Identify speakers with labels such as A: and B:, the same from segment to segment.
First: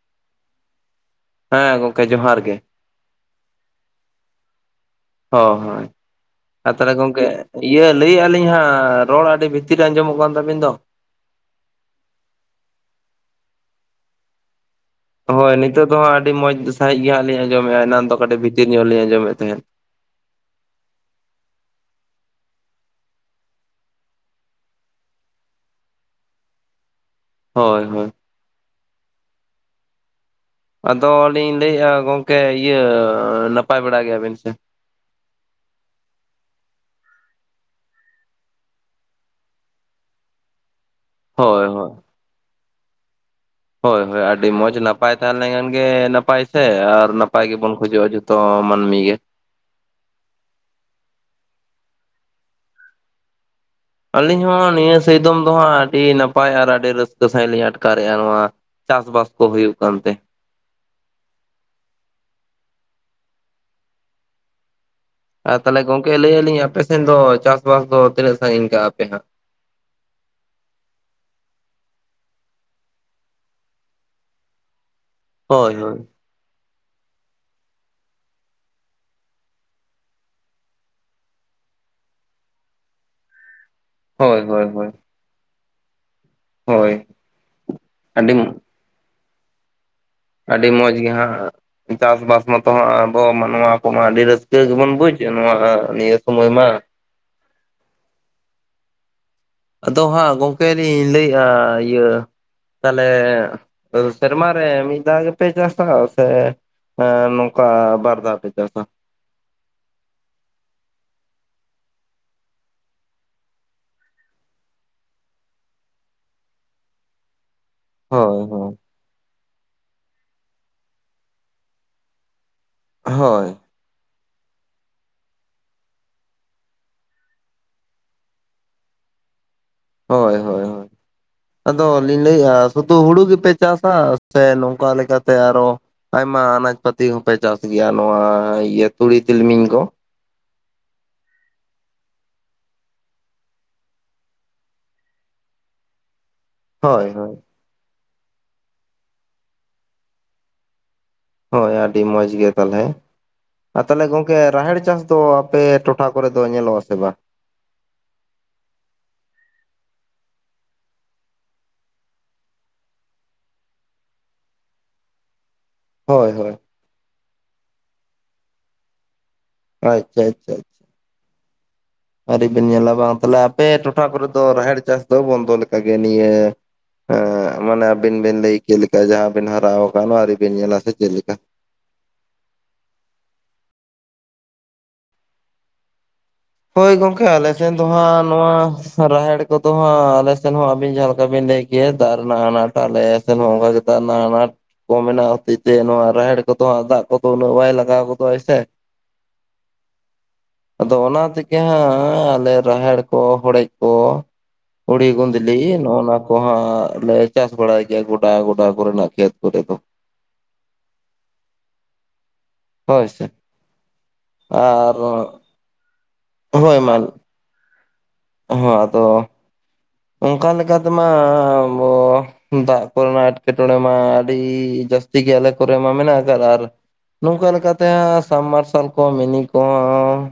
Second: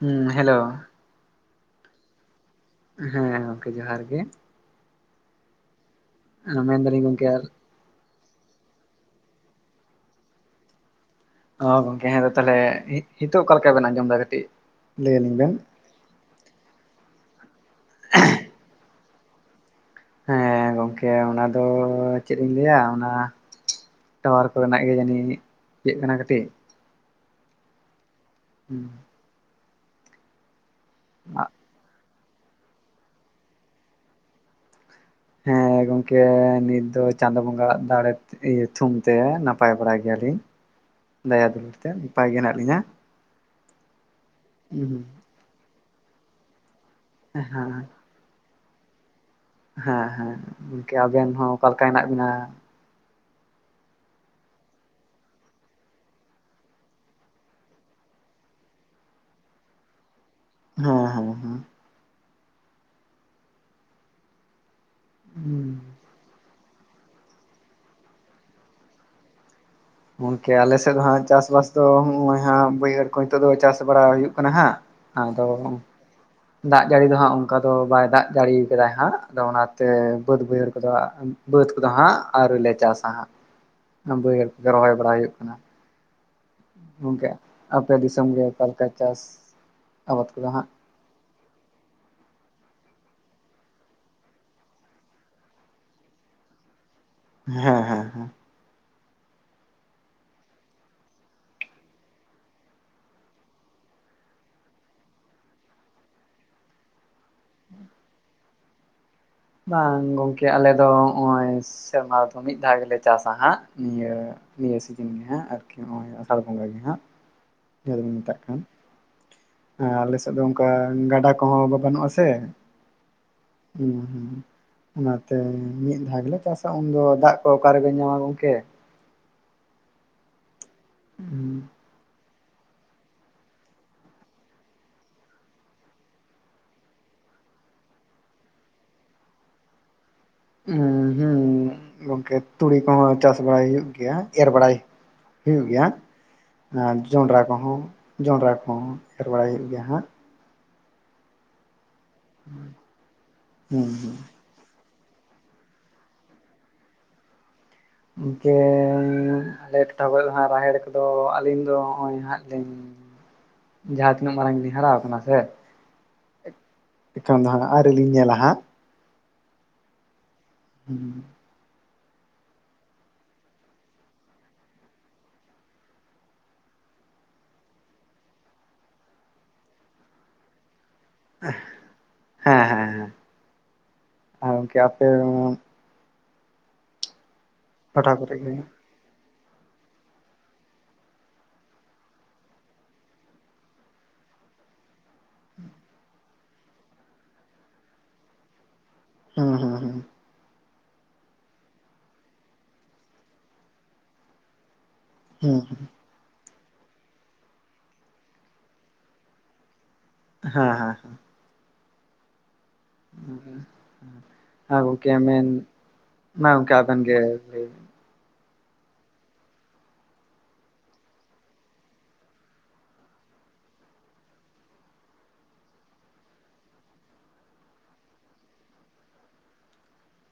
A: ᱦᱩᱸ ᱦᱮᱞᱳ᱾
B: ᱦᱮᱸ ᱜᱚᱝᱠᱮ ᱡᱚᱦᱟᱨ ᱜᱮ᱾
A: ᱦᱮᱸ ᱜᱚᱝᱠᱮ ᱡᱚᱦᱟᱨ ᱜᱮ᱾
B: ᱦᱚᱸ ᱦᱚᱸᱭ ᱟᱨ ᱛᱟᱦᱞᱮ
A: ᱢᱮᱱᱫᱟᱞᱤᱧ
B: ᱜᱚᱢᱠᱮ᱾
A: ᱜᱚᱝᱠᱮ
B: ᱤᱭᱟᱹ ᱞᱟᱹᱭᱮᱜ-ᱟ ᱞᱤᱧ ᱦᱟᱸᱜ ᱨᱚᱲ ᱟᱰᱤ ᱵᱷᱤᱛᱤᱨ ᱨᱮ ᱟᱸᱡᱚᱢᱚᱜ ᱠᱟᱱ ᱛᱟᱵᱤᱱ ᱫᱚ᱾
A: ᱦᱚᱸ ᱜᱚᱢᱠᱮ ᱦᱮᱸ ᱛᱚ ᱛᱟᱦᱞᱮ ᱦᱸᱤᱛᱚᱜ ᱚᱠᱟ ᱞᱮᱠᱟ ᱵᱮᱱ ᱟᱸᱡᱚᱢ ᱫᱟ ᱠᱟᱴᱤᱜ᱾
B: ᱦᱳᱭ ᱱᱤᱛᱚᱜ ᱫᱚ ᱦᱟᱸᱜ ᱟᱹᱰᱤ ᱢᱚᱡᱽ ᱥᱟᱸᱦᱤᱡ ᱜᱮ ᱦᱟᱸᱜ ᱞᱤᱧ ᱟᱸᱡᱚᱢᱮᱜᱼᱟ ᱮᱱᱟᱱ ᱫᱚ ᱠᱟᱴᱤᱜ ᱵᱷᱤᱛᱤᱨ ᱧᱚᱜ ᱞᱤᱧ ᱟᱸᱚᱢᱮᱜ ᱛᱟᱦᱮᱸᱫ᱾
A: ᱦᱮᱸ ᱜᱚᱢᱠᱮ ᱚᱱᱟ ᱫᱚ ᱪᱮᱫ ᱤᱧ ᱞᱟᱹᱭᱟ ᱚᱱᱟ᱾ ᱴᱟᱣᱟᱨ ᱠᱚ ᱨᱮᱱᱟᱜ ᱜᱮ ᱡᱟᱹᱱᱤᱡ ᱤᱭᱟᱹᱜ ᱠᱟᱱᱟ ᱠᱟᱹᱴᱤᱜ᱾
B: ᱦᱚᱭ ᱦᱚᱭ᱾
A: ᱦᱩᱸ᱾
B: ᱟᱫᱚ ᱞᱤᱧ ᱞᱟᱹᱭᱮᱜ-ᱟ ᱜᱚᱝᱠᱮ ᱤᱭᱟᱹ ᱱᱟᱯᱟᱭ ᱵᱟᱲᱟ ᱜᱮᱭᱟ ᱵᱤᱱ ᱥᱮ᱾
A: ᱦᱮᱸ ᱜᱚᱢᱠᱮ ᱱᱤᱛ ᱫᱚ ᱪᱟᱸᱫᱚ ᱵᱚᱸᱜᱟ ᱟᱜ ᱫᱟᱲᱮ᱾ ᱤᱭᱟᱹ ᱛᱷᱩᱢ ᱛᱮ ᱱᱟᱯᱟᱭ ᱵᱟᱲᱟ ᱜᱮᱭᱟᱞᱤᱧ ᱫᱟᱭᱟ
B: ᱦᱳᱭ
A: ᱫᱩᱩᱞᱟᱹᱲ ᱛᱮ
B: ᱦᱳᱭ
A: ᱱᱟᱯᱟᱭ ᱜᱮ ᱦᱮᱱᱟᱜ ᱞᱤᱧᱟ᱾
B: ᱦᱳᱭ ᱦᱳᱭ ᱟᱹᱰᱤ ᱢᱚᱸᱡᱽ
A: ᱦᱮᱸ
B: ᱱᱟᱯᱟᱭ ᱛᱟᱦᱮ ᱞᱮᱱᱠᱷᱟᱱ ᱜᱮ ᱱᱟᱯᱟᱭ ᱥᱮ ᱟᱨ ᱱᱟᱯᱟᱭ ᱜᱮᱵᱚᱱ ᱠᱷᱚᱡᱚᱜ-ᱟ ᱡᱷ ᱛᱚ ᱢᱟᱱᱢᱤ ᱜᱮ᱾
A: ᱦᱮᱸ ᱦᱮᱸ ᱜᱚᱝᱠᱮ ᱟᱵᱮᱱ ᱦᱚᱸ ᱚᱠᱟ ᱞᱮᱠᱟ ᱦᱮᱱᱟᱜ ᱵᱤᱱᱟ᱾
B: ᱟᱹᱞᱤᱧ ᱦᱚᱸ ᱱᱤᱭᱟᱹ ᱥᱤᱭᱫᱚᱢ ᱫᱚ ᱦᱟᱸᱜ ᱟᱹᱰᱤ ᱱᱟᱯᱟᱭ ᱟᱨ ᱟᱹᱰᱤ ᱨᱟᱹᱥᱠᱟᱹ ᱥᱟᱸᱦᱤᱡ ᱞᱤᱧ ᱟᱴᱠᱟᱨᱮᱜ-ᱟ ᱱᱚᱣᱟ᱾ ᱪᱟᱥ ᱵᱟᱥ ᱠᱚ ᱦᱩᱭᱩᱜ ᱠᱟᱱᱛᱮ᱾
A: ᱦᱮᱸ ᱦᱮᱸ ᱦᱮᱸ᱾
B: ᱟᱨ
A: ᱦᱩᱸ
B: ᱛᱟᱦᱞᱮ ᱜᱚᱝᱠᱮ ᱞᱟᱹᱭᱮᱜ ᱟᱞᱤᱧ ᱟᱯᱮ ᱥᱮᱱ ᱫᱚ ᱪᱟᱥᱵᱟᱥ ᱫᱚ ᱛᱤᱱᱟᱹᱜ ᱥᱟᱸᱜᱤᱧ ᱠᱟᱜᱼᱟ ᱯᱮ ᱦᱟᱸᱜ᱾
A: ᱜᱚᱝᱠᱮ ᱟᱞᱮ ᱥᱮᱫ ᱫᱚ ᱦᱟᱸᱜ ᱪᱟᱥ ᱵᱟᱥ ᱫᱚ ᱦᱚᱸᱜ-ᱚᱭ ᱦᱟᱸᱜ ᱵᱟᱹᱭᱦᱟᱹᱲ ᱠᱚ ᱱᱤᱛᱚᱜ ᱫᱚ ᱪᱟᱥ ᱵᱟᱲᱟ ᱦᱩᱭᱩᱜ ᱠᱟᱱᱟ ᱦᱟᱸᱜ᱾ ᱟᱫᱚ᱾
B: ᱦᱳᱭ ᱦᱳᱭ᱾
A: ᱫᱟᱜ ᱡᱟᱲᱤ ᱫᱚ ᱦᱟᱸᱜ ᱚᱱᱠᱟ ᱫᱚ ᱵᱟᱭ ᱫᱟᱜ ᱡᱟᱲᱤᱭ ᱠᱟᱫᱟᱭ ᱦᱟᱸᱜ ᱟᱫᱚ ᱚᱱᱟᱛᱮ ᱵᱟᱹᱫᱽ ᱵᱟᱹᱭᱦᱟᱹᱲ ᱠᱚᱫᱚ᱾ ᱵᱟᱹᱫᱽ ᱠᱚᱫᱚ ᱦᱟᱸᱜ ᱟᱣᱨᱤ ᱞᱮ ᱪᱟᱥ-ᱟ ᱦᱟᱸᱜ
B: ᱦᱳᱭ
A: ᱵᱟᱹᱭᱦᱟᱹᱲ
B: ᱦᱳᱭ
A: ᱠᱚᱜᱮ
B: ᱦᱳᱭ
A: ᱨᱚᱦᱚᱭ ᱵᱟᱲᱟ ᱦᱩᱭᱩᱜ ᱠᱟᱱᱟ᱾
B: ᱦᱳᱭ
A: ᱜᱚᱝᱠᱮ ᱟᱯᱮ ᱫᱤᱥᱚᱢ
B: ᱟᱹᱰᱤ
A: ᱜᱮ ᱚᱠᱟ ᱞᱮᱠᱟ ᱪᱟᱥ᱾ ᱟᱵᱟᱫ ᱠᱚᱫᱚ ᱦᱟᱸᱜ?
B: ᱟᱰᱤ ᱢᱚᱸᱡᱽ ᱜᱮ ᱦᱟᱸᱜ᱾ ᱪᱟᱥᱵᱟᱥ ᱢᱚᱛᱚ ᱦᱟᱸᱜ ᱟᱵᱚ ᱱᱚᱣᱟ ᱠᱚᱢᱟ ᱟᱹᱰᱤ ᱨᱟᱹᱥᱠᱟᱹ ᱜᱮᱵᱚᱱ ᱵᱩᱡᱽ ᱱᱚᱣᱟ ᱱᱤᱭᱟᱹ ᱥᱳᱢᱚᱭ ᱢᱟ᱾
A: ᱦᱮᱸ ᱦᱮᱸ ᱦᱮᱸ᱾
B: ᱟᱫᱚ ᱦᱟᱸᱜ ᱜᱚᱝᱠᱮ ᱞᱤᱧ ᱞᱟᱹᱭᱮᱜᱼᱟ ᱤᱭᱟᱹ᱾ ᱛᱟᱦᱞᱮ ᱥᱮᱨᱢᱟ ᱨᱮ ᱢᱤᱫ ᱫᱷᱟᱣ ᱜᱮᱯᱮ ᱪᱟᱥᱟ ᱥᱮ᱾ ᱮᱸ ᱱᱚᱝᱠᱟ ᱵᱟᱨ ᱫᱷᱟᱣ ᱯᱮ ᱪᱟᱥᱟ᱾
A: ᱵᱟᱝ ᱜᱚᱝᱠᱮ ᱟᱞᱮ ᱫᱚ ᱚᱸᱜᱼᱚᱭ ᱥᱮᱨᱢᱟ ᱨᱮᱫᱚ ᱢᱤᱫ ᱫᱷᱟᱣ ᱜᱮᱞᱮ ᱪᱟᱥᱟ ᱦᱟᱸᱜ ᱱᱤᱭᱟᱹ᱾ ᱱᱤᱭᱟᱹ ᱥᱤᱡᱤᱱ ᱜᱮ ᱦᱟᱸᱜ ᱟᱨᱠᱤ ᱱᱚᱜᱼᱚᱭ ᱟᱥᱟᱲ ᱵᱚᱸᱜᱟ ᱜᱮ ᱦᱟᱸᱜ ᱡᱟᱦᱟ ᱫᱚᱵᱚᱱ ᱢᱮᱛᱟᱜ
B: ᱦᱳᱭ
A: ᱠᱟᱱ᱾
B: ᱦᱳᱭ᱾
A: ᱦᱮᱸ ᱟᱞᱮ ᱥᱮᱫ ᱫᱚ ᱚᱱᱠᱟ ᱜᱟᱰᱟ ᱠᱚᱦᱚᱸ ᱵᱟᱹᱱᱩᱜ-ᱟ ᱥᱮ᱾
B: ᱦᱳᱭ᱾
A: ᱦᱩᱸ ᱦᱩᱸ᱾ ᱚᱱᱟᱛᱮ ᱢᱤᱫ ᱫᱷᱟᱣ ᱜᱮᱞᱮ ᱪᱟᱥᱟ ᱩᱱᱫᱚ ᱫᱟᱜ ᱠᱚ ᱚᱠᱟᱨᱜᱮ ᱧᱟᱢᱟ ᱜᱚᱝᱠᱮ᱾
B: ᱦᱳᱭ ᱦᱳᱭ ᱦᱳᱭ,
A: [inaudible]
B: ᱟᱫᱚ ᱞᱤᱧ ᱞᱟᱹᱭᱮᱫᱼᱟ ᱥᱩᱫᱩ ᱦᱩᱲᱩ ᱜᱮᱯᱮ ᱪᱟᱥᱟ ᱥᱮ ᱱᱚᱝᱠᱟ ᱞᱮᱠᱟᱛᱮ ᱟᱨᱦᱚ- ᱟᱭᱢᱟ ᱟᱱᱟᱡᱽ ᱯᱟᱹᱛᱤ ᱦᱚᱸᱯᱮ ᱪᱟᱥ ᱜᱮᱭᱟ ᱱᱚᱣᱟ ᱤᱭᱟᱹ ᱛᱩᱲᱤ ᱛᱤᱞᱢᱤᱧ ᱠᱚ᱾
A: ᱦ ᱦᱮᱸ ᱜᱚᱝᱠᱮ ᱛᱩᱲᱤ ᱠᱚᱦᱚᱸ ᱪᱟᱥ ᱵᱟᱲᱟᱭ ᱦᱩᱭᱩᱜ ᱜᱮᱭᱟ ᱮᱨ ᱵᱟᱲᱟᱭ- ᱦᱩᱭᱩᱜ ᱜᱮᱭᱟᱜ ᱟᱨ
B: ᱦᱳᱭ ᱦᱳᱭ
A: ᱡᱚᱸᱰᱨᱟ ᱠᱚᱦᱚᱸ ᱡᱚᱸᱰᱨᱟ ᱠᱚᱦᱚᱸ ᱮᱨ ᱵᱟᱲᱟᱭ ᱦᱩᱭᱩᱜ ᱜᱮᱭᱟ ᱦᱟᱸᱜ᱾
B: ᱦᱳᱭ ᱟᱹᱰᱤ ᱢᱚᱡᱽ ᱜᱮ ᱛᱟᱦᱚᱞᱮ ᱟᱨ
A: ᱦᱩᱸ
B: ᱛᱟᱦᱚᱞᱮ
A: ᱦᱩᱸ
B: ᱜᱚᱝᱠᱮ ᱨᱟᱦᱮᱲ ᱪᱟᱥ ᱫᱚ- ᱟᱯᱮ ᱴᱚᱴᱷᱟ ᱠᱚᱨᱮ ᱫᱚ ᱧᱮᱞᱚᱜ ᱟᱥ ᱵᱟᱝ?
A: ᱜᱚᱢᱠᱮ ᱟᱞᱮ ᱴᱚᱴᱷᱟ ᱠᱷᱚᱱ ᱫᱚ ᱦᱟᱸᱜ ᱨᱟᱦᱮᱲ ᱠᱚᱫᱚ ᱟᱹᱞᱤᱧ ᱫᱚ ᱱᱚᱜᱼᱚᱭ ᱦᱟᱸᱜ ᱞᱤᱧ- ᱡᱟᱦᱟᱸ ᱛᱤᱱᱟᱹᱜ ᱢᱟᱨᱟᱝ ᱜᱮᱞᱤᱧ ᱦᱟᱨᱟ ᱠᱟᱱᱟ ᱥᱮ-
B: ᱦᱳᱭ ᱦᱳᱭ,
A: ᱮᱠᱷᱚᱱ ᱫᱚ ᱦᱟᱸᱜ ᱟᱨᱮᱞᱤᱧ ᱧᱮᱞᱟ ᱦᱟᱸᱜ᱾
B: ᱟᱪᱷᱟ ᱟᱪᱷᱟ,
A: ᱦᱩᱸ
B: ᱟᱹᱨᱤ ᱵᱮᱱ ᱧᱮᱞᱟ ᱵᱟᱝ ᱛᱟᱦᱞᱮ ᱟᱯᱮ ᱴᱚᱴᱷᱟ ᱠᱚᱨᱮ ᱫᱚ ᱨᱟᱦᱮᱲ ᱪᱟᱥ ᱫᱚ ᱵᱚᱱᱫᱚ ᱞᱮᱠᱟ ᱜᱮ ᱱᱤᱭᱟᱹ- ᱦᱮᱸ ᱢᱟᱱᱮ ᱟᱵᱤᱱ ᱵᱤᱱ ᱞᱟᱹᱭ ᱠᱮᱫ ᱞᱮᱠᱟ ᱡᱟᱦᱟᱸ ᱵᱤᱱ ᱦᱟᱨᱟ ᱟᱠᱟᱱ ᱟᱹᱣᱨᱤ ᱵᱤᱱ ᱧᱮᱞᱟ ᱥᱮ ᱪᱮᱫ ᱞᱮᱠᱟ?
A: ᱦᱮᱸ ᱦᱮᱸ ᱟᱨ ᱜᱚᱢᱠᱮ ᱟᱯᱮ ᱫᱚ?
B: ᱦᱳᱭ ᱜᱚᱝᱠᱮ ᱟᱞᱮᱴᱦᱮᱱ ᱫᱚ
A: ᱴᱚᱴᱷᱟ
B: ᱦᱟᱸᱜ
A: ᱠᱚᱨᱮ ᱜᱮ
B: ᱱᱚᱣᱟ- ᱨᱟᱦᱮᱲ ᱠᱚᱫᱚ ᱦᱟᱸᱜ ᱟᱞᱮᱥᱮᱫ ᱦᱚᱸ ᱟᱵᱤᱱ ᱡᱟᱦᱟᱸ ᱞᱮᱠᱟ ᱵᱤᱱ ᱞᱟᱹᱭ ᱜᱮᱭᱟ ᱫᱟᱜ ᱨᱮᱱᱟᱜ ᱟᱱᱟᱴ ᱟᱞᱮ- ᱱᱚᱝᱠᱟ ᱜᱮ ᱟᱱᱟᱴ᱾ ᱠᱚ ᱦᱚᱛᱮᱡ ᱛᱮ ᱱᱚᱣᱟ ᱨᱟᱦᱮᱲ ᱠᱚᱫᱚ ᱦᱟᱸᱜ ᱫᱟᱜ ᱠᱚᱫᱚ ᱩᱱᱟᱹᱜ ᱵᱟᱭ ᱞᱟᱜᱟᱣ ᱜᱚᱫᱚᱜᱼᱟᱭ ᱥᱮ
A: ᱦᱮᱸ ᱦᱮᱸ ᱦᱮᱸ,
B: ᱟᱫᱚ ᱚᱱᱟ ᱛᱮᱜᱮ ᱦᱟᱸᱜ ᱟᱞᱮ ᱨᱟᱦᱮᱲ ᱠᱚ ᱦᱚᱲᱮᱡ ᱠᱚ ᱩᱲᱤ-
A: ᱦᱩᱸ
B: ᱜᱩᱸᱫᱽᱞᱤ
A: ᱦᱩᱸ
B: ᱱᱚᱜᱱᱟ ᱠᱚᱦᱟᱸᱜ ᱞᱮ ᱪᱟᱥ ᱵᱟᱲᱟᱭ ᱜᱮᱭᱟ ᱜᱚᱰᱟ ᱜᱚᱰᱟ ᱠᱚᱨᱮᱱᱟᱜ ᱠᱷᱮᱛ ᱠᱚᱨᱮ ᱫᱚ᱾
A: ᱦᱮᱸ ᱦᱮᱸ ᱦᱮᱸ,
B: ᱦᱳᱭ ᱥᱮ
A: ᱦᱮ
B: ᱟᱨ
A: ᱜᱚᱢᱠᱮ ᱢᱮᱱ ᱢᱟ ᱜᱚᱢᱠᱮ ᱟᱵᱮᱱ ᱜᱮ ᱞᱟᱹᱭ ᱵᱮᱱ?
B: ᱦᱚ ᱟᱫᱚ- ᱚᱱᱠᱟ ᱞᱮᱠᱟ ᱛᱮᱢᱟ ᱟᱵᱚ ᱫᱟᱜ ᱠᱚᱨᱮᱱᱟᱜ ᱮᱸᱴᱠᱮᱴᱚᱬᱮ ᱢᱟ ᱟᱹᱰᱤ ᱡᱟᱹᱥᱛᱤ ᱜᱮ ᱟᱞᱮ ᱠᱚᱨᱮ ᱢᱟ ᱢᱮᱱᱟᱜ ᱟᱠᱟᱫ ᱟᱨ, ᱱᱚᱝᱠᱟ ᱞᱮᱠᱟᱛᱮ ᱥᱟᱢᱽᱢᱟᱨᱥᱟᱞ ᱠᱚ ᱢᱤᱱᱤ ᱠᱚ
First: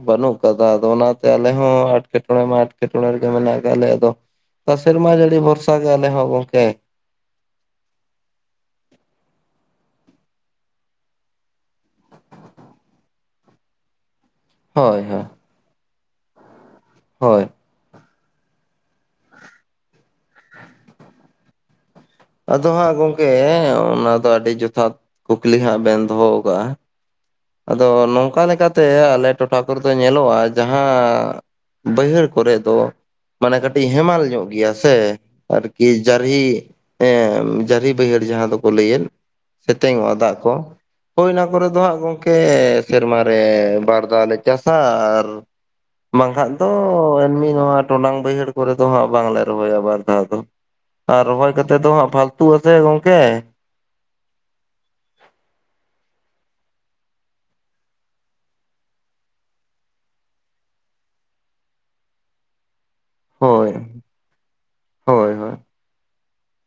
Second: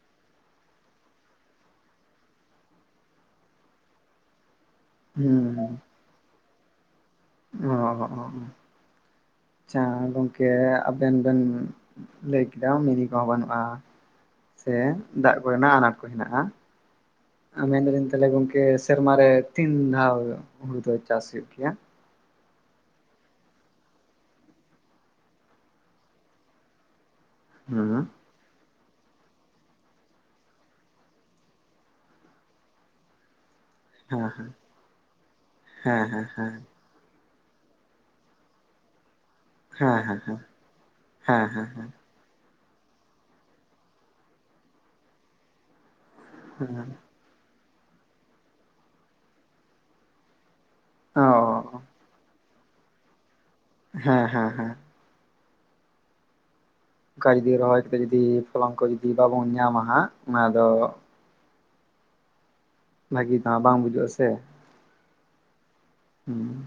B: ᱵᱟᱹᱱᱩᱜ ᱟᱠᱟᱫᱟ ᱟᱫᱚ ᱚᱱᱟᱛᱮ ᱟᱞᱮ ᱦᱚᱸᱴ- ᱮᱴᱠᱮᱴᱚᱬᱮ ᱢᱟ ᱮᱴᱠᱮᱴᱚᱬᱮ ᱨᱮᱜᱮ ᱢᱮᱱᱟᱜ ᱠᱟᱜ ᱞᱮ ᱟᱫᱚ ᱥᱮᱨᱢᱟ ᱡᱟᱹᱲᱤ
A: ᱦᱩᱸ ᱦᱩᱸ
B: ᱵᱷᱚᱨᱥᱟ ᱜᱮ ᱟᱞᱮ ᱦᱚᱸ ᱜᱚᱢᱠᱮ᱾
A: ᱚ ᱟᱪᱷᱟ ᱜᱚᱢᱠᱮ ᱟᱵᱮᱱ ᱵᱮᱱ- ᱞᱟᱹᱭ ᱠᱮᱫᱟ ᱢᱤᱱᱤ ᱠᱚᱦᱚᱸ ᱵᱟᱹᱱᱩᱜᱼᱟ ᱥᱮ
B: ᱦᱳᱭ ᱦᱳᱭ
A: ᱫᱟᱜ ᱠᱚᱨᱮᱱᱟᱜ ᱟᱱᱟᱴ ᱠᱚ ᱦᱮᱱᱟᱜᱼᱟ?
B: ᱦᱳᱭ
A: ᱢᱮᱱᱫᱟ ᱞᱤᱧ ᱛᱟᱦᱚᱞᱮ ᱜᱚᱝᱠᱮ ᱥᱮᱨᱢᱟ ᱨᱮ ᱛᱤᱱ ᱫᱷᱟᱣ ᱦᱩᱲᱩ ᱫᱚ ᱪᱟᱥ ᱦᱩᱭᱩᱜ ᱜᱮᱭᱟ?
B: ᱟᱫᱚ ᱦᱟᱸᱜ ᱜᱚᱢᱠᱮ ᱚᱱᱟ ᱫᱚ ᱟᱹᱰᱤ ᱡᱚᱛᱷᱟᱛ ᱠᱩᱠᱞᱤ ᱦᱟᱸᱜ ᱵᱮᱱ ᱫᱚᱦᱚ ᱟᱠᱟᱫᱟᱼᱟ᱾ ᱟᱫᱚ
A: ᱦᱩᱸ
B: ᱱᱚᱝᱠᱟ ᱞᱮᱠᱟᱛᱮ- ᱛᱮ ᱟᱞᱮ ᱴᱚᱴᱷᱟ ᱠᱚᱨᱮ ᱫᱚ ᱧᱮᱞᱚᱜᱼᱟ ᱡᱟᱦᱟᱸ ᱵᱟᱹᱭᱦᱟᱹᱲ ᱠᱚᱨᱮ ᱫᱚ- ᱢᱟᱱᱮ ᱠᱟᱹᱴᱤᱡ ᱦᱮᱢᱟᱞ
A: ᱦᱮᱸ
B: ᱧᱚᱜ
A: ᱦᱮᱸ
B: ᱜᱮᱭᱟ ᱥᱮ ᱟᱨᱠᱤ
A: ᱦᱮᱸ ᱦᱮᱸ
B: ᱡᱟᱨᱦᱤ,
A: ᱦᱮᱸ
B: ᱡᱟᱹᱨᱤ ᱵᱟᱹᱭᱦᱟᱹᱲ ᱡᱟᱦᱟᱸ ᱫᱚᱠᱚ ᱞᱟᱹᱭᱮᱫ᱾ ᱥᱮᱛᱮᱝ
A: ᱦᱮᱸ
B: ᱚᱜᱼᱟ
A: ᱦᱮᱸ
B: ᱫᱟᱜ ᱠᱚ ᱦᱳᱭ ᱚᱱᱟ
A: ᱦᱮᱸ
B: ᱠᱚᱨᱮ
A: ᱦᱮᱸ
B: ᱫᱚ ᱦᱟᱸᱜ ᱜᱚᱢᱠᱮ- ᱥᱮᱨᱢᱟ ᱨᱮ ᱵᱟᱨ ᱫᱷᱟᱣ ᱞᱮ ᱪᱟᱥᱟ ᱟᱨ- ᱵᱟᱝᱠᱷᱟᱱ ᱫᱚ
A: ᱦᱮᱸ ᱦᱮᱸ
B: ᱮᱢᱱᱢᱤ ᱱᱚᱣᱟ ᱴᱚᱰᱟᱝ ᱵᱟᱹᱭᱦᱟᱹᱲ ᱠᱚᱨᱮ ᱫᱚ ᱦᱟᱸᱜ ᱵᱟᱝᱞᱮ ᱨᱚᱦᱚᱭᱟ ᱵᱟᱨ ᱫᱷᱟᱣ ᱫᱚ᱾ ᱟᱨ
A: ᱚ
B: ᱨᱚᱦᱚᱭ ᱠᱟᱛᱮᱫ ᱫᱚ ᱦᱟᱸᱜ ᱯᱷᱟᱞᱛᱩ ᱟ ᱥᱮ ᱜᱚᱝᱠᱮ᱾
A: ᱦᱮᱸ ᱦᱮᱸ ᱦᱮᱸ ᱾ ᱚᱝᱠᱟ ᱡᱩᱫᱤ ᱨᱚᱦᱚᱭ ᱠᱟᱛᱮᱫ ᱡᱩᱫᱤ ᱯᱷᱚᱞᱚᱱ ᱠᱚ ᱡᱩᱫᱤ ᱵᱟᱵᱚᱱ ᱧᱟᱢᱟ ᱦᱟᱸᱜ, ᱚᱱᱟ ᱫᱚ [unintelligible] ᱵᱷᱟᱹᱜᱤ ᱫᱚ ᱦᱟᱸᱜ
B: ᱦᱳᱭ
A: ᱵᱟᱝ ᱵᱩᱡᱩᱜᱼᱟ ᱥᱮ,
B: ᱦᱳᱭ ᱦᱳᱭ
A: ᱦᱩᱸ ᱾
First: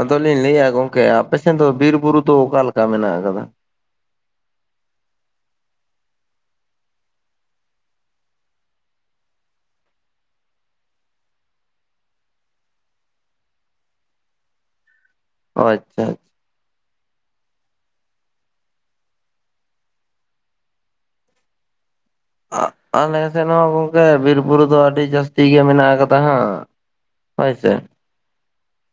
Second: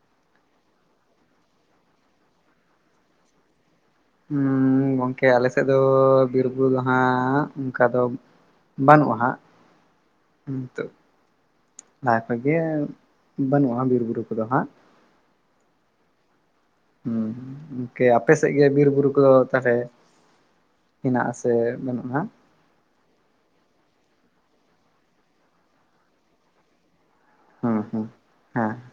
B: ᱟᱫᱚᱞᱤᱧ ᱞᱟᱹᱭᱮᱜᱼᱟ ᱜᱚᱝᱠᱮ ᱟᱯᱮᱥᱮᱫ ᱫᱚ ᱵᱤᱨ ᱵᱩᱨᱩ ᱫᱚ ᱚᱠᱟᱞᱮᱠᱟ ᱢᱮᱱᱟᱜ ᱟᱠᱟᱫᱟ?
A: ᱦᱩᱸᱻ ᱜᱚᱝᱠᱮ ᱟᱞᱮ ᱥᱮᱫ ᱫᱚ ᱵᱤᱨᱵᱩᱨᱩ ᱫᱚ ᱦᱟᱸᱜ ᱚᱝᱠᱟ ᱫᱚ ᱵᱟᱹᱱᱩᱜᱼᱟ ᱦᱟᱸᱜ, ᱦᱤᱛᱚᱜ ᱾ ᱞᱟᱦᱟ ᱠᱷᱚᱡ ᱜᱮ ᱵᱟᱹᱱᱩᱜᱼᱟ ᱵᱤᱨ ᱵᱩᱨᱩ ᱠᱚᱫᱚ ᱦᱟᱸᱜ ᱾
B: ᱚ ᱟᱪᱪᱷᱟ ᱾
A: ᱦᱮᱸ, ᱜᱚᱢᱠᱮ ᱟᱯᱮ ᱥᱮᱜ ᱜᱮ ᱵᱤᱨ ᱵᱩᱨᱩ ᱠᱚ ᱫᱚ ᱛᱟᱦᱚᱞᱮ ᱦᱮᱱᱟᱜᱼᱟᱥᱮ ᱵᱟᱹᱱᱩᱜᱼᱟ ᱱᱟᱜ?
B: ᱟ ᱟᱞᱮ ᱥᱮᱫ ᱦᱚᱸ ᱜᱚᱝᱠᱮ ᱵᱤᱨ ᱵᱩᱨᱩ ᱫᱚ ᱟᱹᱰᱤ ᱡᱟᱹᱥᱛᱤ ᱜᱮ ᱢᱮᱱᱟᱜ ᱟᱠᱟᱫᱟ ᱦᱟᱸᱜ ᱾
A: ᱦᱩᱸ ᱦᱩᱸ ᱦᱮᱸ ᱾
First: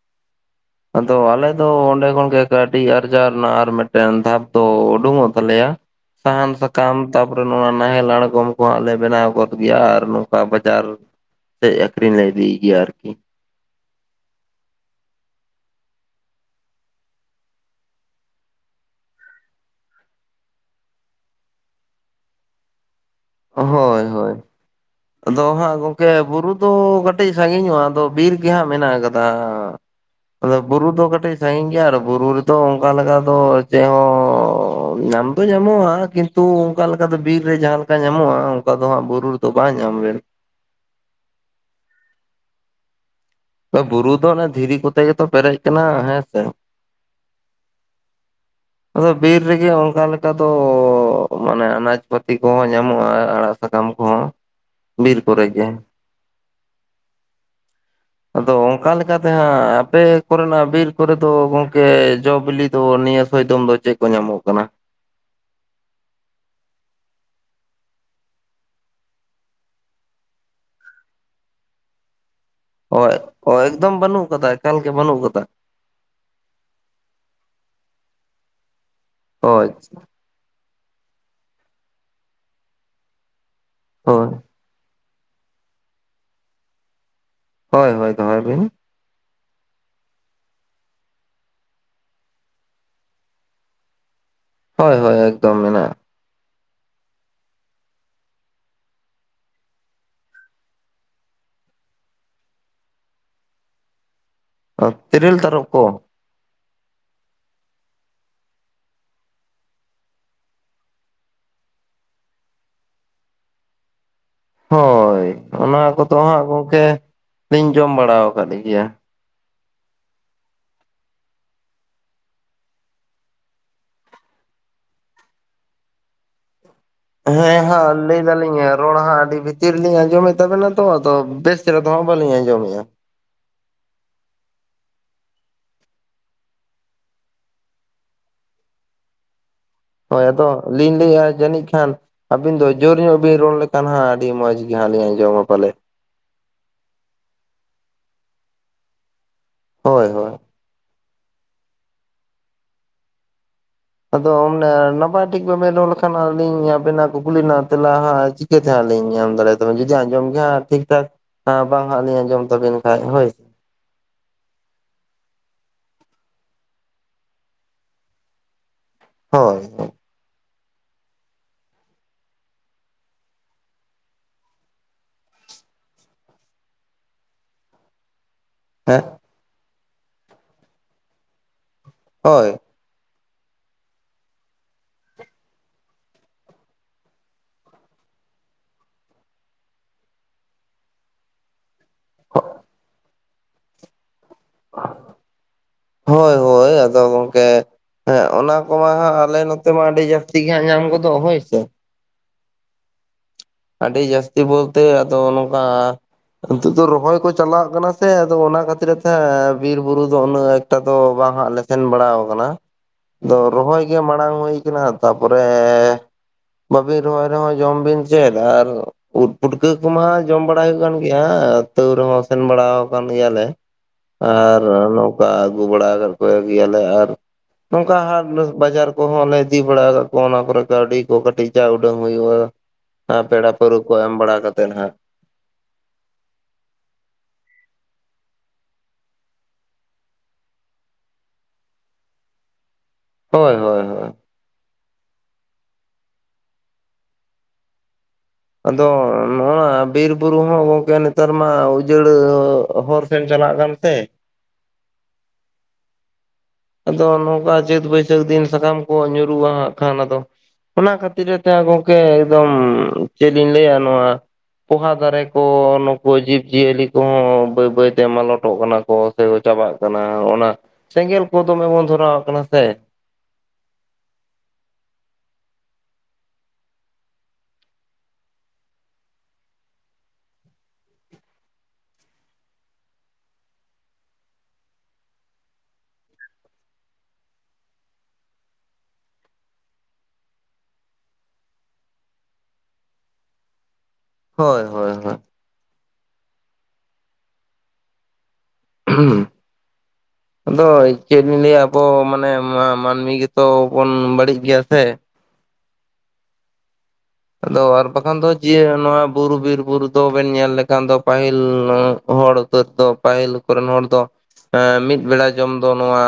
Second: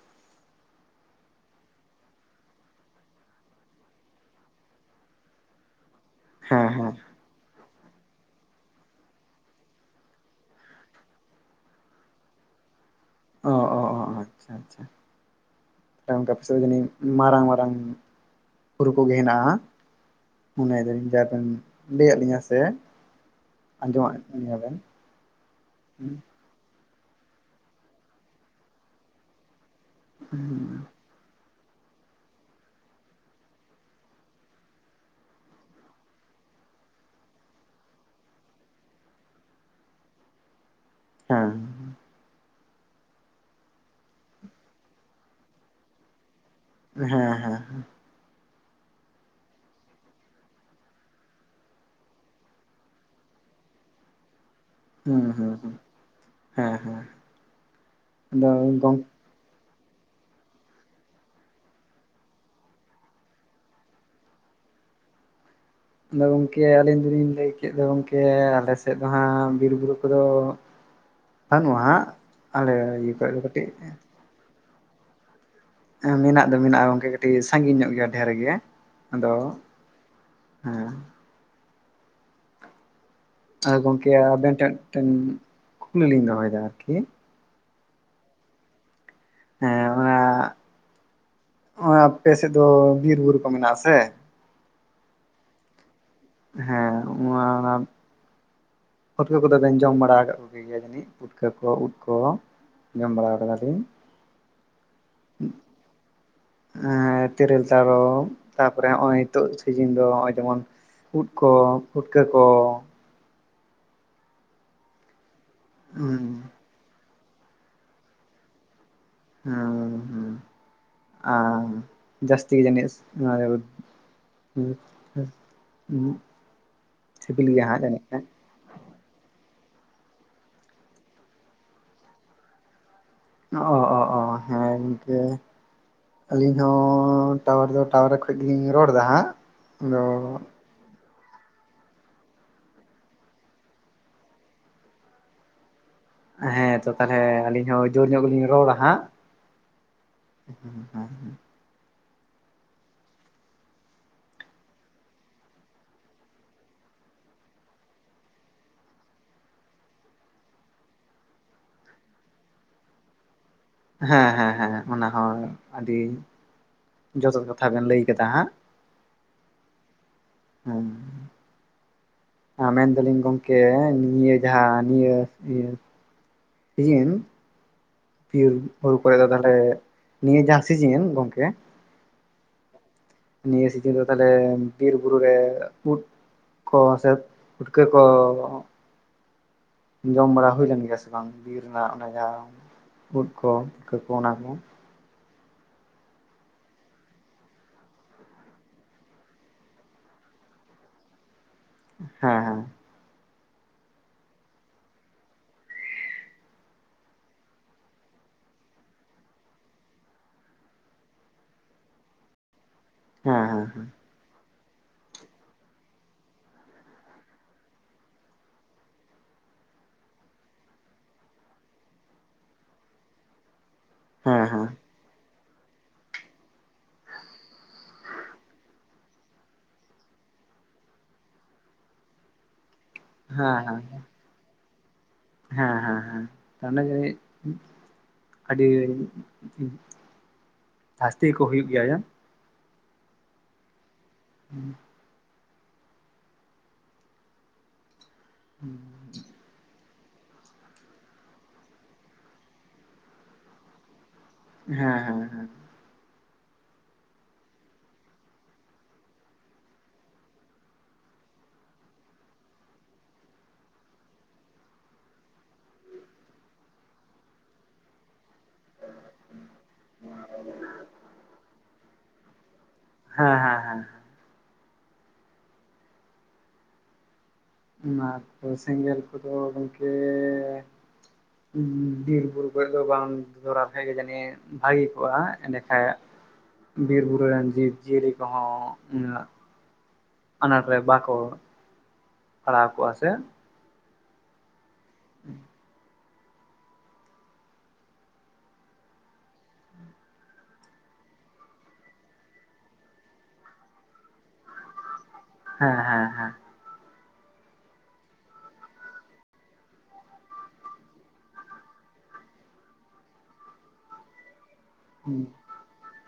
B: ᱟᱫᱚ ᱟᱞᱮ ᱫᱚ ᱚᱸᱰᱮ ᱠᱷᱚᱱᱜᱮ ᱠᱟᱹᱶᱰᱤ ᱟᱨᱡᱟᱣ ᱨᱮᱱᱟᱜ ᱟᱨ ᱢᱤᱫᱴᱮᱱ ᱫᱷᱟᱯ ᱫᱚ ᱩᱰᱩᱠᱚᱜ ᱛᱟᱞᱮᱭᱟ ᱾ ᱥᱟᱦᱟᱱ
A: ᱦᱮᱸ ᱦᱮᱸ
B: ᱥᱟᱠᱟᱢ ᱛᱟᱯᱚᱨᱮ ᱱᱚᱣᱟ ᱱᱟᱦᱮᱞ ᱟᱬᱜᱚᱢ ᱠᱚᱦᱟᱸ ᱞᱮ ᱵᱮᱱᱟᱣ ᱜᱚᱫ ᱜᱮᱭᱟ ᱟᱨ ᱱᱚᱝᱠᱟ ᱵᱟᱡᱟᱨ ᱥᱮᱡ ᱟᱠᱷᱨᱤᱧ ᱞᱮ ᱤᱫᱤᱭ ᱜᱮᱭᱟ ᱟᱨᱠᱤ ᱾
A: ᱚ ᱚ ᱚ ᱟᱪᱪᱷᱟ ᱟᱪᱪᱷᱟ ᱾ ᱦᱮᱸ ᱚᱝᱠᱟ ᱟᱯᱮ ᱥᱮᱡ ᱫᱚ ᱡᱟᱹᱱᱤᱡ ᱢᱟᱨᱟᱝ ᱢᱟᱨᱟᱝ ᱦᱩᱨᱩ ᱠᱚᱜᱮ ᱦᱮᱱᱟᱜᱼᱟ ᱦᱟᱸᱜ? ᱢᱚᱱᱮ ᱫᱟᱞᱤᱧ ᱡᱟ ᱵᱮᱱ ᱞᱟᱹᱭᱟᱫ ᱞᱤᱧᱟ ᱥᱮ
B: ᱦᱳᱭ
A: ᱟᱸᱡᱚᱢᱟᱜ
B: ᱦᱳᱭ,
A: ᱜᱮᱭᱟᱵᱮᱱ
B: ᱟᱫᱚ ᱦᱟᱸᱜ ᱜᱚᱝᱠᱮ
A: ᱦᱮᱸ
B: ᱵᱩᱨᱩ ᱫᱚ ᱠᱟᱹᱴᱤᱡ ᱥᱟᱺᱜᱤᱧᱚᱜᱼᱟ ᱟᱫᱚ ᱵᱤᱨ ᱜᱮ ᱦᱟᱸᱜ ᱢᱮᱱᱟᱜ ᱠᱟᱫᱟ, ᱟᱫᱚ ᱵᱩᱨᱩ ᱫᱚ ᱠᱟᱹᱴᱤᱡ ᱥᱟᱺᱜᱤᱧ ᱜᱮᱭᱟ ᱟᱨ ᱵᱩᱨᱩ ᱨᱮᱫᱚ ᱚᱝᱠᱟ ᱞᱮᱠᱟ ᱫᱚ ᱪᱮᱜ ᱦᱚᱸ ᱧᱟᱢ ᱫᱚ ᱧᱟᱢᱚᱜᱼᱟ ᱠᱤᱱᱛᱩ ᱚᱝᱠᱟ ᱞᱮᱠᱟ ᱫᱚ ᱵᱤᱨ ᱨᱮ ᱡᱟᱦᱟᱸ ᱞᱮ ᱠᱟ ᱧᱟᱢᱚᱜᱼᱟ, ᱚᱝᱠᱟ ᱫᱚ ᱦᱟᱸᱜ ᱵᱩᱨᱩ ᱨᱮᱫᱚ ᱵᱟᱝ ᱧᱟᱢ ᱞᱮᱱ
A: ᱦᱮᱸ ᱾
B: ᱵᱩᱨᱩ ᱫᱚ ᱚᱱᱮ ᱫᱷᱤᱨᱤ ᱠᱚᱛᱮ ᱜᱮᱛᱚ ᱯᱮᱨᱮᱡ ᱠᱟᱱᱟ ᱦᱮᱸ ᱥᱮ ᱾
A: ᱦᱮᱸ ᱦᱮᱸ ᱦᱮᱸ ᱾
B: ᱟᱫᱚ ᱵᱤᱨ ᱨᱮᱜᱮ ᱚᱱᱠᱟ ᱞᱮᱠᱟ ᱫᱚᱻ ᱢᱟᱱᱮ ᱟᱱᱟᱡ ᱯᱟᱹᱛᱤ ᱠᱚᱦᱚᱸ ᱧᱟᱢᱚᱜᱼᱟ ᱟᱲᱟ ᱥᱟᱠᱟᱢ ᱠᱚᱦᱚᱸ ᱾
A: ᱦᱩᱸ ᱦᱩᱸ ᱦᱩᱸ, ᱦᱮᱸ ᱦᱮᱸ ᱾
B: ᱟᱫᱚ ᱚᱱᱠᱟ ᱞᱮᱠᱟ ᱛᱮ ᱦᱟᱸᱜ ᱟᱯᱮ ᱠᱚᱨᱮᱱᱟᱜ ᱵᱤᱨ ᱠᱚᱨᱮ ᱫᱚ ᱜᱚᱝᱠᱮ ᱡᱚ ᱵᱤᱞᱤ ᱫᱚ ᱱᱤᱭᱟᱹ ᱥᱚᱭᱫᱚᱢ ᱫᱚ ᱪᱮᱫ ᱠᱚ ᱧᱟᱢᱚᱜ ᱠᱟᱱᱟ?
A: ᱟᱫᱚ ᱜᱚᱢᱠᱮ ᱟᱹᱞᱤᱧ ᱫᱚᱞᱤᱧ ᱞᱟᱹᱭ ᱠᱮᱫ ᱫᱚ ᱜᱚᱢᱠᱮ ᱟᱞᱮ ᱥᱮᱫ ᱫᱚ ᱦᱟᱸᱜ ᱵᱤᱨᱼᱵᱩᱨᱩ ᱠᱚᱫᱚ ᱵᱟᱹᱱᱩᱜ-ᱟ‌ ᱦᱟᱸᱜ ᱾
B: ᱚᱭ ᱚ ᱮᱠᱫᱚᱢ ᱵᱟᱹᱱᱩᱜ ᱟᱠᱟᱫᱟ, ᱮᱠᱟᱞ ᱜᱮ ᱵᱟᱹᱱᱩᱜ ᱟᱠᱟᱫᱟ!
A: ᱦᱮᱸ ᱢᱮᱱᱟᱜ ᱫᱚ ᱢᱮᱱᱟᱜᱼᱟ ᱜᱚᱝᱠᱮ ᱠᱟᱹᱴᱤᱡ ᱥᱟᱺᱜᱤᱧ ᱧᱚᱜ ᱜᱮᱭᱟ ᱰᱷᱮᱨ ᱜᱮ, ᱟᱫᱚ
B: ᱦᱳᱭ
A: ᱦᱮᱸ ᱾ ᱟ ᱜᱚᱝᱠᱮ
B: ᱦᱳᱭ
A: ᱟᱵᱮᱱ ᱴᱷᱮᱱ ᱢᱤᱫᱮᱱ ᱠᱩᱠᱞᱤ ᱞᱤᱧ ᱫᱚᱦᱚᱭᱮᱫᱟ ᱟᱨᱠᱤ ᱾
B: ᱦᱳᱭ ᱦᱳᱭ ᱫᱚᱦᱚᱭ ᱵᱤᱱ ᱾
A: ᱦᱮᱸ ᱚᱱᱟ ᱦᱚᱸᱭ ᱟᱯᱮ ᱥᱮᱫ ᱫᱚ ᱵᱤᱨ ᱵᱩᱨᱩ ᱠᱚ ᱢᱮᱱᱟᱜᱼᱟ ᱟᱥᱮ!
B: ᱦᱳᱭ ᱦᱳᱭ ᱮᱠᱫᱚᱢ ᱢᱮᱱᱟᱜᱼᱟ ᱾
A: ᱦᱮᱸ [unintelligible] ᱯᱷᱩᱴᱠᱟᱹ ᱠᱚᱫᱚ ᱵᱮᱱ ᱡᱚᱢ ᱵᱟᱲᱟ ᱟᱠᱟᱫ ᱠᱚᱜᱮ ᱜᱮᱭᱟ ᱡᱟᱹᱱᱤᱡ ᱯᱩᱴᱠᱟᱹ ᱠᱚ ᱩᱫ ᱠᱚ! ᱡᱚᱢ ᱵᱟᱲᱟ ᱠᱟᱫᱟ ᱞᱤᱧ ᱾
B: ᱟᱨ ᱛᱨᱮᱞ ᱛᱟᱨᱚᱵᱯ ᱠᱚ ᱾
A: ᱮᱸᱻ ᱛᱮᱨᱮᱞ ᱛᱟᱨᱚᱵ ᱛᱟᱨᱯᱚᱨᱮ ᱦᱚᱜᱼᱚᱭ ᱱᱤᱛᱚᱜ ᱥᱤᱡᱤᱱ ᱫᱚ ᱦᱚᱜ-ᱚᱭ ᱡᱮᱢᱚᱱ ᱩᱫ ᱠᱚ ᱯᱷᱩᱴᱠᱟᱹ ᱠᱚ ᱾
B: ᱦᱳᱭ ᱚᱱᱟ ᱠᱚᱫᱚ
A: ᱦᱩᱸ
B: ᱦᱟᱸᱜ ᱜᱚᱝᱠᱮ ᱞᱤᱧ ᱡᱚᱢ ᱵᱟᱲᱟ ᱟᱠᱟᱫ ᱜᱮᱭᱟ ᱾
A: ᱦᱩᱸ ᱦᱩᱸ ᱟᱨ ᱡᱟᱹᱥᱛᱤ ᱡᱟᱹᱱᱤᱥ ᱱᱚᱣᱟ [unintelligible] ᱥᱤᱵᱤᱞ
B: ᱦᱮᱸ
A: ᱜᱮᱭᱟ
B: ᱦᱟᱸᱜ
A: ᱡᱟᱹᱱᱤᱡ
B: ᱞᱟᱹᱭ
A: ᱠᱷᱟᱱ
B: ᱫᱟᱞᱤᱧ ᱨᱚᱲ ᱦᱟᱸᱜ ᱟᱹᱰᱤ ᱵᱷᱤᱛᱤᱨ ᱨᱮ ᱞᱤᱧ ᱟᱸᱡᱚᱢᱮᱫ ᱛᱟᱵᱮᱱᱟ ᱛᱚ ᱟᱫᱚ ᱵᱮᱥ ᱪᱮᱨᱦᱟ ᱫᱚ ᱵᱟᱞᱤᱧ ᱟᱸᱡᱚᱢᱮᱜᱼᱟ ᱾
A: ᱚ ᱚ ᱚ ᱦᱮᱸ ᱱᱤᱱᱠᱟᱹ ᱟᱹᱞᱤᱧ ᱦᱚᱸ ᱴᱟᱣᱟᱨ ᱫᱚ ᱴᱟᱣᱟᱨ ᱠᱷᱚᱡ ᱜᱮᱞᱤᱧ ᱨᱚᱲ ᱮᱫᱟ ᱦᱟᱸᱜ ᱾
B: ᱦᱳᱭ ᱟᱫᱚ ᱞᱤᱧ ᱞᱟᱹᱭᱮᱜᱼᱟ ᱡᱟᱹᱱᱤᱡ ᱠᱷᱟᱱ ᱟᱹᱵᱤᱱ ᱫᱚ ᱡᱳᱨ ᱧᱚᱜ ᱵᱤᱱ ᱨᱚᱲ ᱞᱮᱠᱷᱟᱱ ᱦᱟᱸᱜ ᱟᱹᱰᱤ ᱢᱚᱡᱽ ᱜᱮ ᱦᱟᱸᱜ ᱞᱤᱧ ᱟᱸᱡᱚᱢᱟ ᱯᱟᱞᱮ ᱾
A: ᱦᱮᱸ ᱛᱚ ᱛᱟᱦᱚᱞᱮ ᱟᱹᱞᱤᱧ ᱦᱚᱸ ᱡᱳᱨ ᱧᱚᱜ ᱜᱮᱞᱤᱧ ᱨᱚᱲᱟ ᱦᱟᱸᱜ ᱾
B: ᱦᱳᱭ ᱦᱳᱭ ᱾
A: [unintelligible]
B: ᱟᱫᱚ ᱚᱢᱱᱮ ᱱᱟᱯᱟᱭ ᱴᱷᱤᱠ ᱵᱟᱵᱮᱱ ᱨᱚᱲ ᱞᱮᱠᱷᱟᱱ ᱟᱹᱞᱤᱧ ᱟᱵᱮᱱᱟᱜ ᱠᱩᱞᱤᱱᱟ ᱛᱮᱞᱟ ᱦᱟᱸᱜ ᱪᱤ ᱪᱤᱠᱟᱹᱛᱮ ᱦᱟᱸᱜ ᱞᱤᱧ ᱮᱢ ᱫᱟᱲᱮᱭᱟ‌ ᱛᱟᱵᱤᱱ ᱡᱩᱫᱤ ᱟᱸᱡᱚᱢ ᱜᱮ ᱦᱟᱸᱜ ᱴᱷᱤᱠ ᱴᱷᱟᱠ ᱵᱟᱝ ᱦᱟᱸᱜ ᱞᱤᱧ ᱟᱸᱡᱚᱢ ᱛᱟᱵᱤᱱ ᱠᱷᱟᱱᱡ ᱦᱳᱭ ᱾
A: ᱦᱮᱸ ᱦᱮᱸ ᱦᱮᱸ ᱚᱱᱟ ᱦᱚᱸ ᱟᱹᱰᱤ ᱡᱚᱛᱷᱟᱛ ᱠᱟᱛᱷᱟ ᱵᱮᱱ ᱞᱟᱹᱭ ᱠᱟᱫᱟ ᱦᱟᱸᱜ ᱾
B: ᱦᱳᱭ [unintelligible]
A: ᱦᱩᱸ ᱾ ᱦᱟᱸ ᱢᱮᱱ ᱫᱟᱞᱤᱧ ᱜᱚᱝᱠᱮ ᱱᱤᱭᱟᱹ ᱡᱟᱦᱟᱸ ᱱᱤᱭᱟᱹ ᱤᱭᱟᱹ ᱥᱤᱡᱤᱱ [unintelligible] ᱦᱩᱲᱩ
B: ᱦᱮᱸ
A: ᱠᱚᱨᱮ ᱫᱚ ᱛᱟᱦᱚᱞᱮ ᱱᱤᱭᱟᱹ ᱡᱟᱦᱟᱸ ᱥᱤᱡᱤᱱ ᱜᱚᱝᱠᱮ,
B: ᱦᱳᱭ ᱾
A: ᱱᱤᱭᱟᱹ ᱥᱤᱡᱤᱱ ᱫᱚ ᱛᱟᱦᱚᱞᱮ ᱵᱤᱨ ᱵᱩᱨᱩᱨᱮ ᱩᱫᱽ ᱠᱚ ᱥᱮ ᱯᱩᱴᱠᱟᱹ ᱠᱚ ᱡᱚᱢ ᱵᱟᱲᱟ ᱦᱩᱭ ᱞᱮᱱ ᱜᱮᱭᱟ ᱥᱮ ᱵᱟᱝ ᱵᱤᱨ ᱨᱮᱱᱟᱜ ᱚᱱᱟ ᱡᱟᱦᱟᱸ ᱩᱫ ᱠᱚ ᱯᱩᱴᱠᱟᱹ ᱠᱚ ᱚᱱᱟ ᱠᱚ? [inaudible]
B: ᱦᱳᱭ ᱦᱳᱭ ᱟᱫᱚ ᱜᱚᱝᱠᱮ ᱦᱮᱸ ᱚᱱᱟ ᱠᱚᱢᱟ ᱦᱟᱸᱜ ᱟᱞᱮ ᱱᱚᱛᱮ ᱢᱟ ᱟᱹᱰᱤ ᱡᱟᱹᱥᱛᱤ ᱜᱮ ᱦᱟᱸᱜ ᱧᱟᱢ ᱜᱚᱫᱚᱜᱼᱟ ᱦᱳᱭ ᱥᱮ ᱾
A: ᱦᱮᱸ ᱦᱮᱸ ᱾
B: ᱟᱹᱰᱤ ᱡᱟᱹᱥᱛᱤ ᱵᱳᱞᱛᱮ ᱟᱫᱚ ᱱᱚᱝᱠᱟ ᱱᱤᱛᱳᱜ ᱫᱚ ᱨᱚᱦᱚᱭ ᱠᱚ ᱪᱟᱞᱟᱜ ᱠᱟᱱᱟ ᱥᱮ ᱟᱫᱚ ᱚᱱᱟ ᱠᱷᱟᱹᱛᱤᱨ ᱛᱮ ᱦᱟᱸᱜ ᱵᱤᱨ ᱵᱩᱨᱩ ᱫᱚ ᱩᱱᱟᱹᱜ ᱮᱠ ᱴᱟ ᱫᱚ ᱵᱟᱝ ᱦᱟᱸᱜ ᱞᱮ ᱥᱮᱱ ᱵᱟᱲᱟ ᱠᱟᱱᱟ, ᱟᱫᱚ
A: ᱦᱮᱸ ᱦᱮᱸ
B: ᱨᱚᱦᱚᱭ ᱜᱮ ᱢᱟ ᱵᱟᱝ ᱦᱩᱭ ᱠᱟᱱᱟ, ᱛᱟᱯᱚᱨᱮ ᱵᱟᱵᱤᱱ ᱨᱚᱦᱚᱭ ᱨᱮᱦᱚᱸ ᱡᱚᱢ ᱵᱤᱱ ᱪᱮᱫ ᱟᱨ ᱩᱫ ᱯᱩᱴᱠᱟᱹ ᱠᱚᱢᱟ ᱡᱚᱢ ᱵᱟᱲᱟ ᱦᱩᱭᱩᱜ ᱠᱟᱱ ᱜᱮᱭᱟ ᱛᱟᱹᱣ ᱨᱮᱦᱚᱸ ᱥᱮᱱ ᱵᱟᱲᱟᱣ ᱟᱠᱟᱱ ᱜᱮᱭᱟᱞᱮ ᱾
A: ᱦᱮᱸ
B: ᱟᱨ
A: ᱦᱮᱸ
B: ᱱᱚᱝᱠᱟ ᱟᱜᱩ ᱵᱟᱲᱟ ᱠᱟᱫ ᱠᱚ ᱜᱮᱭᱟᱞᱮ ᱟᱨ ᱱᱚᱝᱠᱟ ᱦᱟᱴ ᱱᱟᱥ ᱵᱟᱡᱟᱨ ᱠᱚᱦᱚᱸ ᱞᱮ ᱤᱫᱤ ᱰᱟᱲᱟ ᱠᱟᱜ ᱠᱚᱣᱟ ᱚᱱᱟ ᱠᱚᱨᱮ ᱠᱟᱹᱣᱰᱤ ᱠᱚ ᱠᱟᱹᱴᱤᱡ ᱡᱟ ᱩᱰᱟᱝ ᱦᱩᱭᱩᱜᱼᱟ ᱾ ᱮ ᱯᱮᱲᱟ
A: ᱦᱮᱸ
B: ᱯᱟᱹᱨᱟᱹ
A: ᱦᱮᱸ
B: ᱠᱚ ᱮᱢ ᱵᱟᱲᱟ ᱠᱟᱛᱮᱫ ᱦᱟᱸᱜ ᱾
A: ᱦᱮᱸ ᱦᱮᱸ ᱦᱮᱸ [inaudible] ᱟᱹᱰᱤ [inaudible] ᱟᱹᱥᱛᱤ ᱜᱮ ᱠᱚ ᱦᱩᱭᱩᱜ ᱜᱮᱭᱟ ᱭᱟᱱ ᱾
B: ᱦᱳᱭ ᱦᱳᱭ ᱦᱳᱭ ᱾
A: [unintelligible]
B: ᱟᱫᱚ ᱱᱚᱜᱼᱚᱱᱟ ᱵᱤᱨ ᱵᱩᱨᱩ ᱦᱚᱸ ᱜᱚᱝᱠᱮ ᱱᱮᱛᱟᱨ ᱢᱟ ᱩᱡᱟᱹᱲ ᱦᱚᱨ ᱥᱮᱱ ᱪᱟᱞᱟᱜ ᱠᱟᱱ ᱛᱮ᱾
A: ᱦᱮᱸ ᱦᱮᱸ ᱦᱮᱸ᱾
B: ᱟᱫᱚ ᱱᱚᱝᱠᱟ ᱪᱟᱹᱛ ᱵᱟᱹᱭᱥᱟᱹᱠᱷ ᱫᱤᱱ ᱥᱟᱠᱟᱢ ᱠᱚ ᱧᱩᱨᱩᱜᱼᱟ ᱦᱟᱸᱜ ᱠᱷᱟᱱ ᱟᱫᱚ᱾ ᱚᱱᱟ ᱠᱷᱟᱹᱛᱤᱨ ᱜᱮᱛᱚᱭᱟ ᱜᱚᱝᱠᱮ ᱮᱠᱫᱚᱢ ᱪᱮᱫ ᱞᱤᱧ ᱞᱟᱹᱭᱟ ᱱᱚᱣᱟ ᱯᱚᱦᱟ ᱫᱟᱨᱮ ᱠᱚ ᱚ ᱱᱩᱠᱩ ᱡᱤᱵᱽ ᱡᱤᱭᱟᱹᱞᱤ ᱠᱚᱦᱚᱸ ᱵᱟᱹᱭ ᱵᱟᱹᱭᱛᱮ ᱢᱟᱞᱚᱴ ᱴᱚᱜ ᱠᱟᱱᱟ ᱠᱚ ᱥᱮ ᱠᱚ ᱪᱟᱵᱟᱜ ᱠᱟᱱᱟ ᱚᱱᱟ ᱥᱮᱸᱜᱮᱞ ᱠᱚ ᱫᱚᱢᱮ ᱵᱚᱱ ᱫᱷᱚᱨᱟᱣ ᱟᱜ ᱠᱟᱱᱟ ᱥᱮ᱾
A: ᱦᱮᱸ ᱦᱮᱸ ᱦᱮᱸ᱾ ᱚᱱᱟ ᱛᱚ ᱥᱮᱸᱜᱮᱞ ᱠᱚᱫᱚ ᱜᱚᱝᱠᱮᱻ᱾ ᱵᱤᱨ ᱵᱩᱨᱩ ᱠᱟᱨᱮ ᱫᱚ ᱵᱟᱢ ᱫᱷᱚᱨᱟᱣ ᱞᱮᱠᱷᱟᱡ ᱜᱮ ᱡᱟᱹᱱᱤᱡ ᱵᱷᱟᱹᱜᱤ ᱠᱚᱜᱼᱟ, ᱮᱸᱰᱮᱠᱟᱡ ᱵᱤᱨ ᱵᱩᱨᱩᱨ ᱨᱮᱱ ᱡᱤᱵᱽ ᱡᱤᱭᱟᱹᱞᱤ ᱠᱚᱦᱚᱸ ᱢᱮᱱᱟᱜᱼᱼ ᱟᱱᱟᱴ ᱨᱮ ᱵᱟᱠᱚ ᱯᱟᱲᱟᱣ ᱠᱚᱜᱼᱟ ᱥᱮ
B: ᱦᱳᱭ ᱦᱳᱭ ᱦᱳᱭ᱾
A: [unintelligible]
B: [unintelligible] ᱟᱫᱚ ᱪᱮᱫ ᱞᱤᱧ ᱞᱟᱹᱭᱟ ᱟᱵᱚ ᱢᱟᱱᱮ ᱢᱟ-ᱢᱟᱹᱱᱢᱤ ᱜᱮᱛᱚ ᱵᱚᱱ ᱵᱟᱹᱲᱤᱡ ᱜᱮᱭᱟ ᱥᱮ᱾
A: ᱦᱮᱸ ᱦᱮᱸ ᱦᱮᱸ᱾
B: ᱟᱫᱚ ᱟᱨ ᱵᱟᱠᱷᱟᱱ ᱫᱚ ᱡᱮ ᱱᱚᱣᱟ ᱵᱩᱨᱩ ᱵᱤᱨ ᱵᱩᱨᱩ ᱫᱚᱵᱮᱱ ᱧᱮᱞ ᱞᱮᱠᱷᱟᱱ ᱫᱚ ᱯᱟᱹᱦᱤᱞ ᱦᱚᱲ [inaudible] ᱫᱚ ᱯᱟᱹᱦᱤᱞ ᱠᱚᱨᱮᱱ ᱦᱚᱲ ᱫᱚ ᱮᱸ ᱢᱤᱫ ᱵᱮᱲᱟ ᱡᱚᱢ ᱫᱚ ᱱᱚᱣᱟ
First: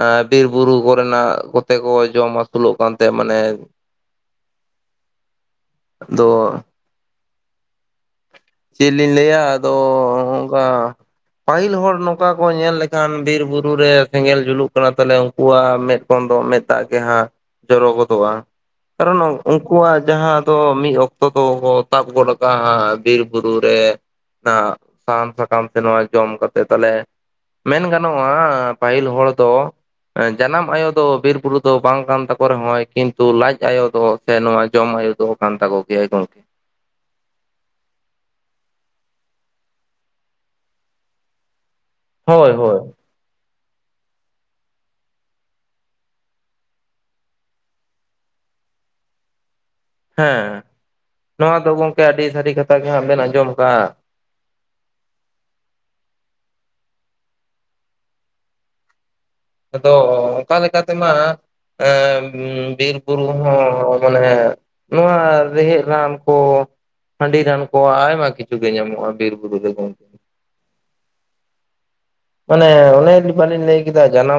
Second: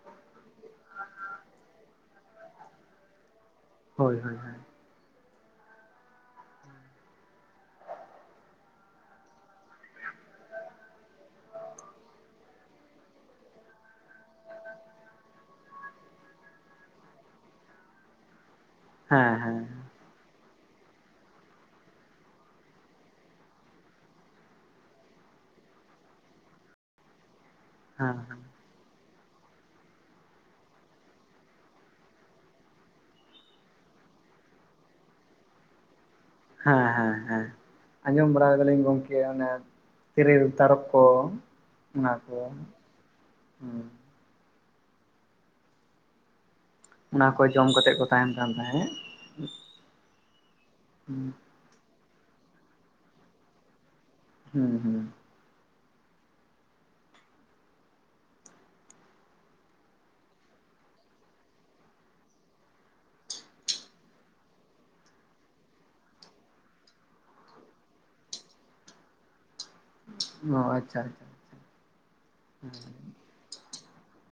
B: ᱮ ᱵᱤᱨ ᱵᱩᱨᱩ ᱠᱚᱨᱮᱱᱟᱜ ᱠᱚᱛᱮ ᱠᱚ ᱡᱚᱢ ᱟᱹᱥᱩᱞᱚᱜ ᱠᱟᱱ ᱛᱟᱦᱮᱸ ᱢᱟᱱᱮ
A: ᱦᱳᱭ ᱦᱳᱭ ᱦᱳᱭ᱾
B: ᱫᱚ᱾ ᱪᱮᱫ ᱞᱤᱧ ᱞᱟᱹᱭᱟ ᱟᱫᱚ ᱦᱚᱸ-ᱚᱝᱠᱟ᱾ ᱯᱟᱹᱦᱤᱞ ᱦᱚᱲ ᱱᱚᱝᱠᱟ ᱠᱚ ᱧᱮᱞ ᱞᱮᱠᱷᱟᱱ ᱵᱤᱨ ᱵᱩᱨᱩ ᱨᱮ ᱥᱮᱸᱜᱮᱞ ᱡᱩᱞᱩᱜ ᱠᱟᱱᱟ ᱛᱟᱞᱮ ᱠᱚᱣᱟ ᱢᱮᱫ ᱠᱷᱚᱱ ᱫᱚ ᱢᱮᱫ ᱫᱟᱜ ᱜᱮ ᱦᱟᱸᱜ ᱡᱚᱨᱚ ᱜᱚᱫᱚᱜᱼᱟ᱾ ᱠᱟᱨᱚᱱ
A: ᱦᱮᱸ ᱦᱮᱸ ᱦᱮᱸ
B: ᱩᱱᱠᱩᱣᱟᱜ ᱡᱟᱦᱟᱸ ᱫᱚ ᱢᱤᱫ ᱚᱠᱛᱚ ᱫᱚ ᱵᱚ ᱛᱟᱵ ᱜᱚᱫ ᱟᱠᱟ ᱦᱟᱸᱜ᱾ ᱵᱤᱨ ᱵᱩᱨᱩ ᱨᱮ ᱚᱱᱟ ᱥᱟᱦᱟᱱ ᱥᱟᱠᱟᱢ ᱛᱮ ᱱᱚᱣᱟ ᱡᱚᱢ ᱠᱟᱛᱮ ᱛᱟᱞᱮ ᱢᱮᱱ
A: ᱦᱮᱸ
B: ᱜᱟᱱᱚᱜᱼᱟ ᱯᱟᱹᱦᱤᱞ ᱦᱚᱲ ᱫᱚ ᱮᱸ ᱡᱟᱱᱟᱢ ᱟᱭᱳ ᱫᱚ ᱵᱤᱨ ᱵᱩᱨᱩ ᱫᱚ ᱵᱟᱝ ᱠᱟᱱ ᱛᱟᱠᱚ ᱨᱮᱦᱚᱸᱭ ᱠᱤᱱᱛᱩ ᱞᱟᱡ ᱟᱭᱳ ᱫᱚ ᱥᱮ ᱱᱚᱣᱟ ᱡᱚᱢ ᱟᱭᱳ ᱫᱚ ᱠᱟᱱ ᱛᱟᱠᱚ ᱜᱮᱭᱟᱭ ᱜᱚᱝᱠᱮ᱾
A: ᱦᱮᱸ ᱦᱮᱸ ᱦᱮᱸ᱾ ᱟᱸᱡᱚᱢ ᱵᱟᱲᱟᱭ ᱫᱟᱞᱤᱧ ᱜᱚᱝᱠᱮ ᱚᱱᱮ ᱛᱮᱨᱮᱞ ᱛᱟᱨᱚᱵ ᱠᱚ᱾ ᱱᱚᱣᱟ ᱠᱚ
B: ᱦᱳᱭ ᱦᱳᱭ᱾
A: ᱦᱩᱸ᱾ ᱚᱱᱟ ᱠᱚ ᱡᱚᱢ ᱠᱟᱛᱮᱜ ᱠᱚ ᱛᱟᱦᱮᱱ ᱠᱟᱱ ᱛᱟᱦᱮᱸᱫ᱾
B: ᱦᱮᱸ ᱱᱚᱣᱟ ᱫᱚ ᱜᱚᱝᱠᱮ ᱟᱹᱰᱤ ᱥᱟᱹᱨᱤ ᱠᱟᱛᱷᱟ ᱜᱮ ᱦᱟᱸᱜ ᱵᱮᱱ ᱟᱸᱡᱚᱢ ᱠᱟᱜ-ᱟ᱾
A: ᱦᱩᱸ ᱦᱩᱸ᱾
B: ᱟᱫᱚ ᱚᱱᱠᱟ ᱞᱮᱠᱥ ᱛᱮᱢᱟ ᱮᱸ ᱵᱤᱨ ᱵᱩᱨᱩ ᱦᱚᱸ ᱢᱟᱱᱮ ᱱᱚᱣᱟ ᱨᱮᱦᱮᱫ ᱨᱟᱱ ᱠᱚ ᱦᱟᱺᱰᱤ ᱨᱟᱱ ᱠᱚ ᱟᱭᱢᱟ ᱠᱤᱪᱷᱩ ᱜᱮ ᱧᱟᱢᱚᱜᱼᱟ ᱵᱤᱨ ᱵᱩᱨᱩ ᱨᱮᱫᱚ᱾
A: ᱚ ᱟᱪᱪᱷᱟ᱾
B: ᱚᱱᱮ
A: ᱦᱮᱸ
B: ᱚᱱᱮ [unintelligible] ᱞᱤᱧ ᱞᱟᱸᱭ ᱠᱮᱫᱟ ᱡᱟᱱᱟᱢ